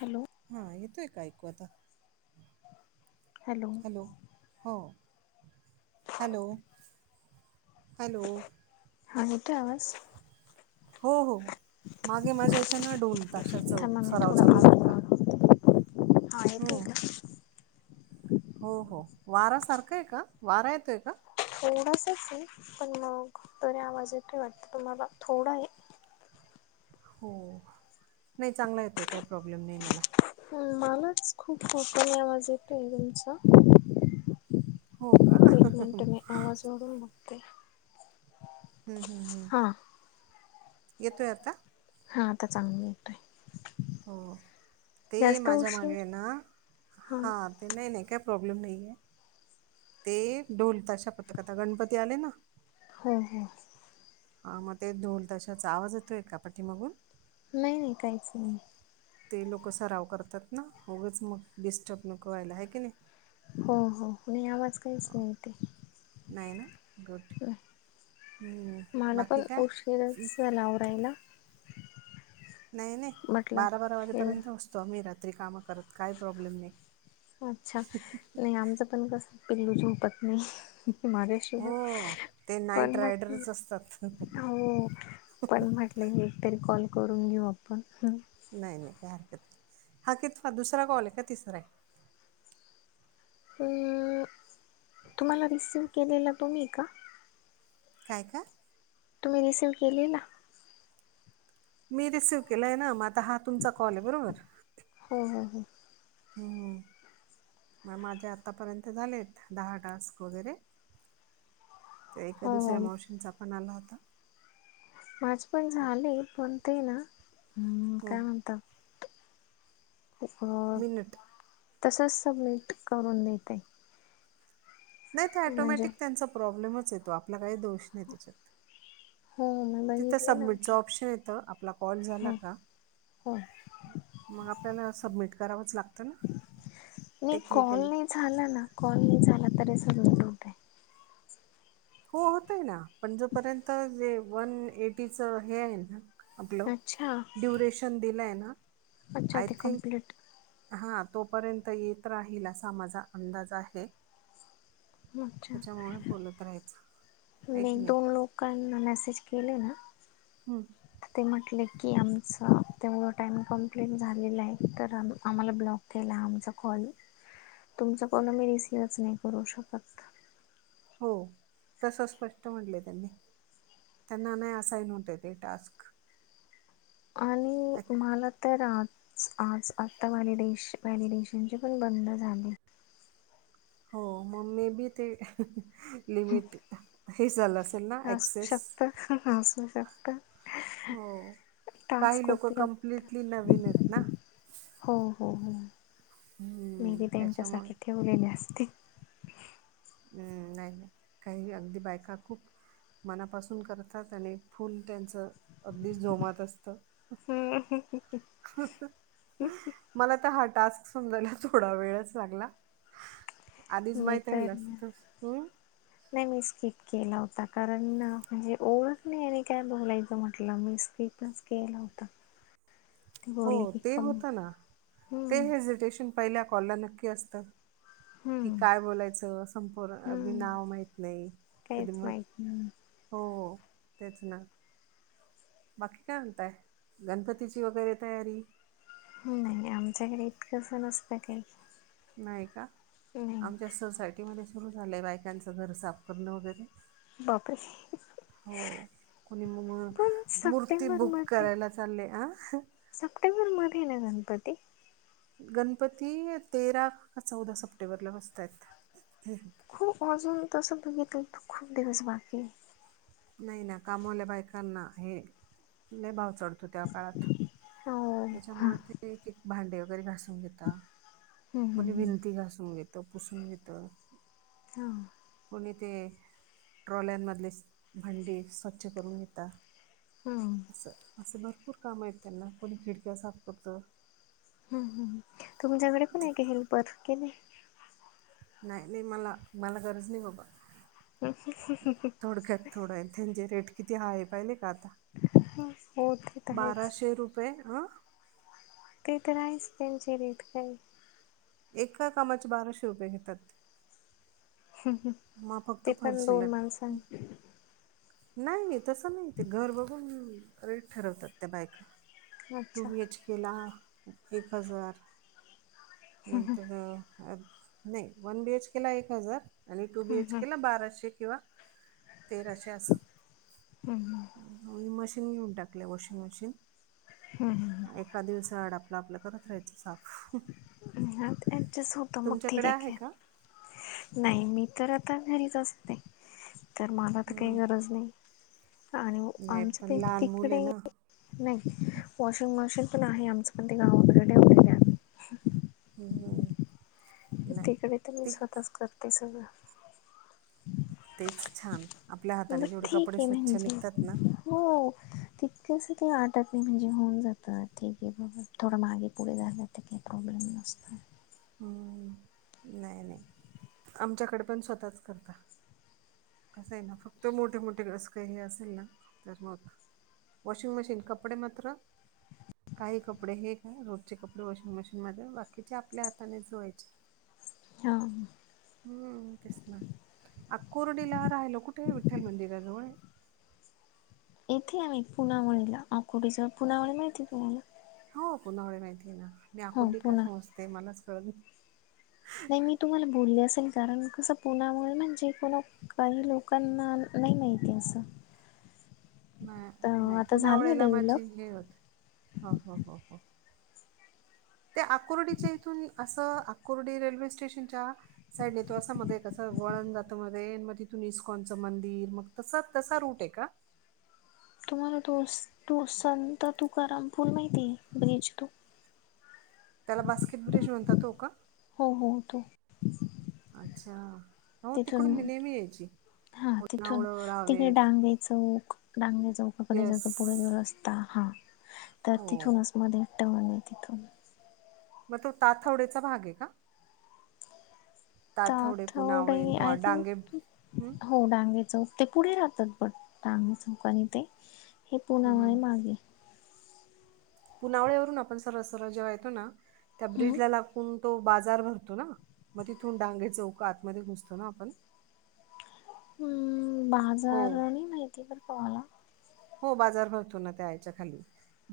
Hello. हां येतेय का ऐकू आता? हॅलो. हॅलो, हो. हॅलो? हॅलो, हा येतोय आवाज हो हो. मागे माझ्या इथं ना ढोलताशाचं, थांबा मी सराव थोडा चालू आहे आवाज बर का. [inaudible] हा येतोय हं. का? हो हो. वारा सारखा आहे का वारा येतोय का? थोडासाच आहे. पण मग, तरी आवाज येतोय वाटतं तुम्हाला थोडाय. हो नाही चांगला येतोय काही प्रॉब्लेम नाही मला. हम्म मलाच खूप खूप कमी आवाज येतोय तुमचा. [inaudible] हो का? एक मिनिट मी आवाज वाढवून बघते. हम्म हम्म हम्म. हां येतोय आता? हां आता चांगले आहे. हो ते जास्त माझ्या मागे उशीर आहे ना, हां ते नाही नाही काय प्रॉब्लेम नाहीे आहे. ते ढोलतताशा पथक आता गणपती आलेय ना. हो हो. हां मग ते ढोलताशाचा आवाज येतोय का पाठीमागून? नाही नाही काहीच नाही. ते लोकं सराव करतात ना, उगच मग डिस्टर्ब नको व्हायला हाय की नाही? हो हो नाही आवाज काहीच अ, नाही ते. नाही ना, गुड. हम्म, बाकी काय? चला आवरायला. नाही नाही म्हटलं बारा बारा एवढं वाजेपर्यंत बसतो आम्ही रात्री कामं करत, काही प्रॉब्लेम नाही. अच्छा नाही आमचं पण कसं पिल्लू झोपत नाही हो [unintelligible] ते [unintelligible] पण नाईट म्हटलं रायडरच असतात. हो पण म्हट ल एकतरी कॉल करून घेऊ आपण. नाही नाही काय हरकत नाही हा कितवा दुसरा कॉल आहे की तिसरा आहे? तुम्हाला रिसीव केलेलं [unintelligible] का काय काय तुम्ही रिसीव्ह केलेला मी रिसीव्ह केलाय ना मग आता हा तुमचा कॉल आहे बरोबर हो हो हो. हम्म. मग माझे आतापर्यंत झालेत दहा टास्क वगैरे. तर एका हो हो दुसऱ्या मावशींचा पण आला होता. माझे पण झाले पण ते ना हम्म काय म्हणतात? मिनिट [unintelligible] तसंच सबमिट करून देते. नाही ते म्हणजे ऑटोमॅटिक त्यांचा प्रॉब्लेमच येतो आपला काही दोष नाही त्याच्यात हो मी तिथं बघितले सबमिटचं नंतर ऑप्शन येतं आपला कॉल झाला हो का हो मग आपल्याला सबमिट करावंच लागतं ना नाही कॉल टेक्निकली नाही झाला ना कॉल नाही झाला तरी सबमिट होतोय हो होत आहे ना पण जोपर्यंत जे वन एटीच हे आहे ना आपलं अच्छा ड्युरेशन दिलंय ना अच्छा आय ते थिंक कंप्लीट हा तोपर्यंत येत राहील असा माझा अंदाज आहे अच्छा त्याच्यामुळे बोलत राहायचं आहे मी की नाही दोन लोकांना मेसेज केले ना हम्म ते म्हटले की आमचां तेवढं टाईम कं्प्लीट झालेला आहे तर आम आम्हाला ब्लॉक त्याला आमचा कॉल तुमचं कॉल आमी रिसीव्हच नाही करू शकत हो तस स्पष्ट म्हटले त्यांनी त्यांना नाही असाईन होत येत टास्क ऍक- आणि मला तर आज आज आत्ता व्हॅलिडेश व्हॅलिडेशनचे पण बंद झाले हो मग मे बी ते लिमिट हे झालं असेल ना असू एक्सेस शकत असू शकत हो काही टास्क लोक उपलब्ध कम्प्लिटली नवीन आहेत ना हो हो हो म हम्म, ती त्याच्यामुळे त्यांच्यासाठी ठेवलेली असते हम्म नाही नाही काही अगदी बायका खूप मनापासून करतात आणि फुल त्यांचं अगदीच जोमात असतं हम् मला तर हा टास्क समजायला थोडा वेळच लागला आधीच मी माहीत तर राहिल असत त ह् नाही मी स्किप केला होता कारण ना म्हणजे ओळख नाहीने काय बोलायचं म्हटलं मी स्किप च गेला होता ते हो बोलले की ते कम होत ना ते हम्म हेजिटेशन पहिल्या कॉलला नक्की असतं कि हम्म काय बोलायचं संपूर अगदी हम्म नाव माहीत नाही कधी काहीच माहीत माहित नाही हो हो तेच ना बाकी काय म्हणताय गणपतीची वगैरे तयारी नाही नाही आमच्या कडे इतकंसं नसतं काही नाही का आमच्या नाही सोसायटी म सुरु झालंय बायकांचं घर साफ करणं वगैरे बाप रे हो कणी म पण मूर्ती बुक सप्टेंबरमध्ये करायला चालली ह. सप्टेंबरमध्ये ना गणपती. गणपती तेरा का चौदा सप्टेंबरला बसतायेत. खूप अजून तसं बघितलं तू खूप दिवस बाकीे. नाही ना कामावल्या बायकांना हे लय भाव चढत. त्या काळात हो हां त्याच्यामुळे, ते भांडे वगैरे घासून घेत. हम्म हम्म कोणी हम्म भिंती घासून घेत पुसून घेतो. हां. कोणी ते ट्रॉल्यामधले भांडी स्वच्छ करून घेतात. हम. असं असं भरपूर काम आहेत त्यांना कोणी खिडक्या साफ करतं. ह हम तुमच्याकडे पण आहे, का हेल्पर की नाही. नाही नाही मला मला गरज नाही बाबा. ह. थोडक्यात थोडं आहे त्यांचे रेट किती हाय पाहिले का आता. हो ते तर आहेच बाराशे रुपये हं. ते तर आहेच त्यांचे रेट काही एका कामाचे बाराशे रुपये घेतात. मग फक्त ते पण दोन फरशीला माणसां. नाही तसं नाही ते घर बघून रेट ठरवतात त्या बायका टू अच्छा बीएच के ला एक हजार. नंतर नाही वन बीएच केला एक हजार. आणि टू बी एच हम्म केला बाराशे किंवा तेराशे असं. हम् आणि मशीन घेऊन टाकले वॉशिंग मशीन. हम् हम ह एका दिवसा आड आपलं आपलं करत राहायचं साफ. ऍडजस्ट होत मग ठीक तुमच्याकडे आहे की का नाही मी तर आता घरीच असते, तर मला तर काही हम्म. गरज नाही. आणि नाही आमचं पण ते लहान मुल आहे तिकडे. ना नाही वॉशिंग मशीन पण आहे, आमचं पण ते गावाकड ठेवलं आहे. हम् इकडे तर मी स्वतःच करते सगळं. तेच छान आपल्या हाताने बट जेवढे ठीक कपडे आहे स्वच्छ म्हणजे निघतात ना. हो. तितकस का वाटत नाही म्हणजे होऊन जातं ठीक आहे ब थोडं मागे पुढे झालं ते काही प्रॉब्लेम नसत नाही नाही आमच्याकडे पण स्वतःच करता. कसं आहे ना फक्त मोठे मोठे कस का हे असेल ना तर मग. वाॉशिंग मशीिन कपडे मात्र काही कपडे हे का रोजचे कपडे वॉशिंग मशीनमध्ये बाकीचे आपल्या ह. हातानेच धुवायचे. हा. हम्म तेच ना आकोर्डीला राहिल कुठे विठ्ठल मंदिराजवळ. येथे आम्ही पुनावळीला आकुर्डी जवळ पुनावळी माहितेय का तुम्हाला. हो पुनावली माहिती आहे ना मी हो अकुर्डी का पुना समजते मलाच कळत. नाही मी तुम्हाला बोलले असेल कारण. असं पुनावली म्हनजे कोणा काही लोकांना नाही माहिती असं. नाही तर नाही आता झालं पुनवालीला माझी डेव्हलप हे होत हो हो हो हो. त्या आकोर्डीच्या इथून असं आकोर्डी रेल्वे स्टेशनच्या. साईडने तो असा मध्ये कसं वळण जात मध्ये, मग तिथून इस्कॉनचं मंदिर, मग तसा-तसा रूट आहे का? तुम्हाला तो तू तुकारमपूल माहितीये ब्रीज तो ह [unintelligible] त्याला बास्केट ब्रिज म्हणता, तो का? हो हो तो. अच्छा. हो तिथून, तिकडून मी नेहमी यायची हा तिथून पुनावळं तिकडे रावेत डांगे चौक डांगे चौक का कडे येस जातो पुढे रस्ता, हा तर तिथूनच हो अस मध्ये टर्न ये तिथून. मग तो ताथवडे्याचा भाग ये का? पुनावळे, ताथवडे, तो आय डांगे थिंक हम्म हो डांगे चौक, ते पुढे राहतात बट डांगे चौक आणि ते, हे हम्म पूनावळे हम्म. मागे. पुनावळे वरून आपण सरळ-सरळ जेव्हा येतो ना, त्या हम्म ब्रिज ला गुण, तो बाजार भरतो ना, मग तिथून डांगे चौक आतमध्ये घुसतो ना आपण? ह्म हो बाजार नहीं माहिती बरका माला. हो बाजार भरतो ना, त्या याच्या खाली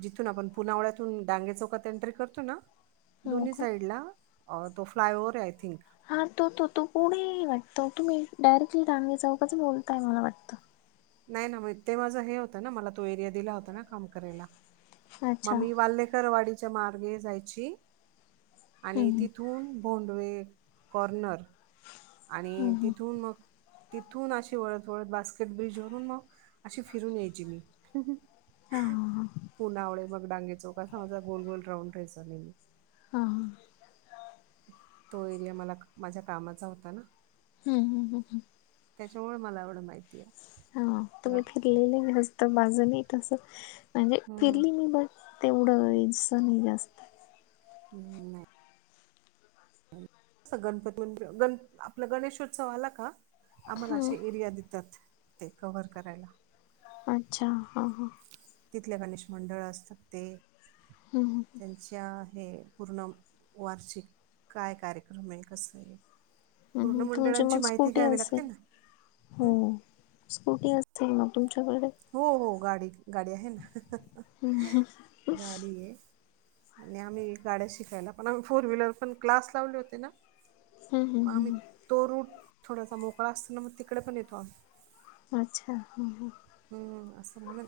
जिथून आपण पुनावळ्यातून डांगे चौकात एंट्री करतो ना हो दोन्ही का साईडला अ तो फ्लाय ओव्हवर आहे, आय थिंक हा तो तो तो पुढे वाटतो, तुम्ही डायरेक्टली डांगे चौक च बोलताय मला वाटतं. नाय ना बाई ते माझं हे होतं ना, मला तो एरिया दिला होता ना काम करायला. मग अच्छा मी वाल्लेकरवाडीच्या मार्गे जायची आणि हम्म तिथ थून भोंडवे कॉर्नर आणि हम्म हम्म तिथून मग तिथून अशी वळत-वळत बास्केट ब्रिज वरून मग अशी फिरून यायची मी. हम हम. हम्म हा हा पुनावळे मग डांगे चौक असा माझा गोल-गोल राऊंड राहिचा नेहमी. अ-हां. तो एरिया मला माझ्या कामाचा होता ना. हम हम हम. त्याच्यामुळ मला एवढं माहिती ये. हा तुम्ही फिरलेले मस्त बाजूनी, मी तस म्हणजे हम्म फिरली मी बट तेवढं इस नय जास्त. हम नाय. तस गणपती मंदिर, गण आपला गणेशोत्सवाला का, आम्हाला ह अशे एरिया देतात ते कवर करायला. अच्छा हा हा. तिथल्या गणेश मंडळ असतात ते. हम हम. हं. त्यांच्या हे पूर्ण वार्षिक, काय कार्यक्रमये कसंय? तुमची मगज स्कूटी लागते असेल? ना हो. हम्म स्कूटी असेल मग तुमच्या कडे? हो हो गाडी-गाडी आहे ना, गाडी ये आणि आम्ही गाड्या शिकायला पण, आम्ही फोर व्हीलर पण क्लास लावले होते ना. हम् म हम् आम्ही ह तो रूट थोडासा मोकळा असतो ना, मग तिकडे पण येतो आम्ही. अच्छा हम-हम. हम्म असं म्हणून,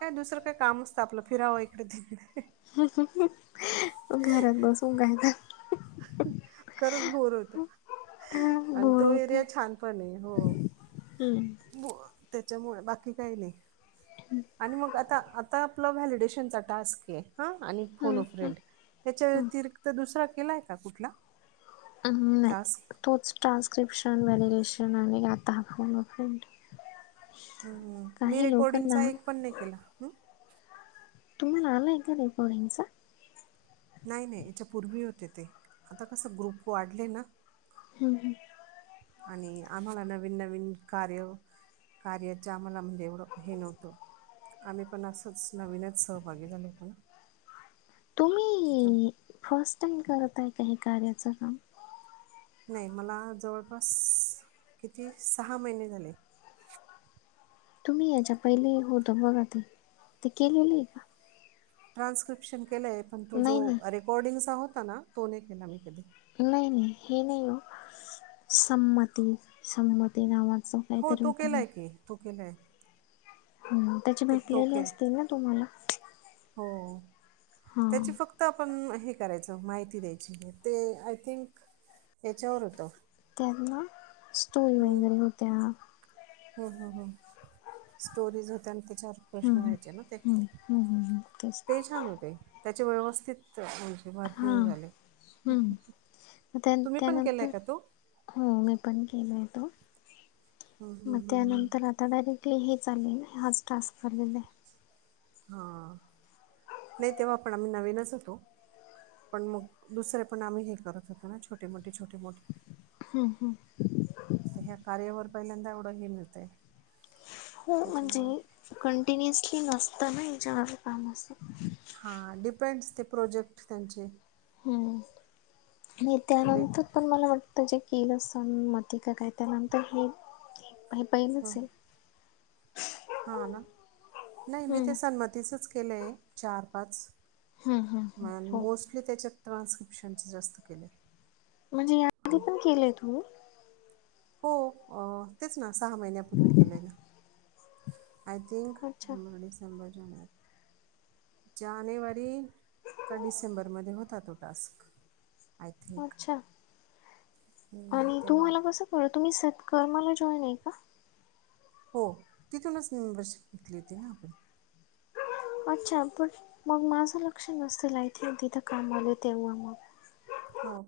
काय दुसरं काय काम नसतं आपलं फिरावं इकडे तिकड. [unintelligible] घरात बसून काय तर खरंच बोर होत तर आणि तो एरिया छान पण ये. हो. हम. बोल त्याच्यामुळ बाकी काय नय आणि मग आता आता. पला व्हॅलिडेशनचा टास्कये हं आणि फोनो फ्रेंड याच्या व्यतिरिक्त दुसरा केलाय का कुठला? अ ह नाय. टास्क तोच ट्रान्स्क्रिप्शन वॉलिडेशन आणि आता हा फोन-अ [inaudible] [unintelligible] मी रेकॉर्डिंगचा एक पण नाय केला. तुम्हाला [unintelligible] नाय नई याच्या पूर्वी होते ते आता कसं ग्रुप वाढले ना. [unintelligible] आणि आम्हाला नवीन नवीन कार्य कार्याच्या आम्हाला म्हणजे एवढं हे नव्हतं. आम्ही पण असंच नवीनच सहभागी झालो [inaudible] ना त्याच्या तुम्ही-ई फर्स्ट टाइम करत हाय का हे कार्याचं काम नाही मला जवळपास किती सहा महिने झाले. तुम्ही याच्या पहिले होत बघा ते ते केलेले आहे का. ट्रान्स्क्रिप्शन केलं आहे पण तो जो नाही नाही रेकॉर्डिंगचा होता ना तो नाही केला मी कधी नाही नाही हे नाही हो संमती संमती नामाचं हो तो केलाय की तू केलाय. ह त्याची ते तो भेटलेले केल असतील ना तुम्हाला हो हां त्याची फक्त आत आपण हे करायचं माहिती द्यायची ते आय थिंक याच्यावर होतो. त्यांना स्टोरी वगैरे होत्या. हो हो हो स्टोरीज होत्या आणि त्याच्यावर प्रश्न हम्म व्हायचे ना ते हम्म हम्म हम्म हम्म तेच. ते छान होते त्याचे व्यवस्थित म्हणजे भरपूर हां झाले हम्म मग त्या तुम्ही पण केलाय त्यानंतर का तो हो मी पण केलो येतो हं, हं, मग हं, हं. त्यानंतर आ आता डायरेक्टली हे चालेल हाच टास्क चालेला आहे. हां ह [unintelligible] नाही तेव्हा आपण आम्ही नवीनच होतो. पण मग दुसरे पण आम्ही हे करत होतो ना छोटे मोठे छोटे मोठे हम् हम्. ह्या कार्यवर पहिल्यांदा एवढं ह मिळतं. हो म्हणजे कंटिन्युअसली नसताना याच्यावर काम असते. हां डिपेंड्स ते प्रोजेक्ट त्यांचे हम्म न तर वेग त्यानंतर पण मला वाटतं जे केलं सण मते का काय त्यालानंतर हे हे पहिलंच आहे. हा ना नाही मी ते हम्म सन्मतीचच केलंय चार पाच हम्म हम्म हम्म म हो मोस्टली त्याच्यात ट्रान्स्क्रिप्शनच जास्त केले. म्हणजे या आधी पण केलेय तू हो तेच ना सहा महिन्यापूर्वी केलंय ना. आय थिंक अच्छा नवंबर डिसेंबर जाुवारी जानेवारी का डिसेंबरमध्ये होता तो टास्क आय थिंक अच्छा आणि तू तेव्हा मला कसं कळ तुम्ही सत्कर्माला जॉईन आहे का. हो तिथूनच मेंबरशिप घेतली होती ना आपण अच्छा पण मग माझं लक्ष नसेल आयथिं तिथं काम आले तेव्हा मग हो का.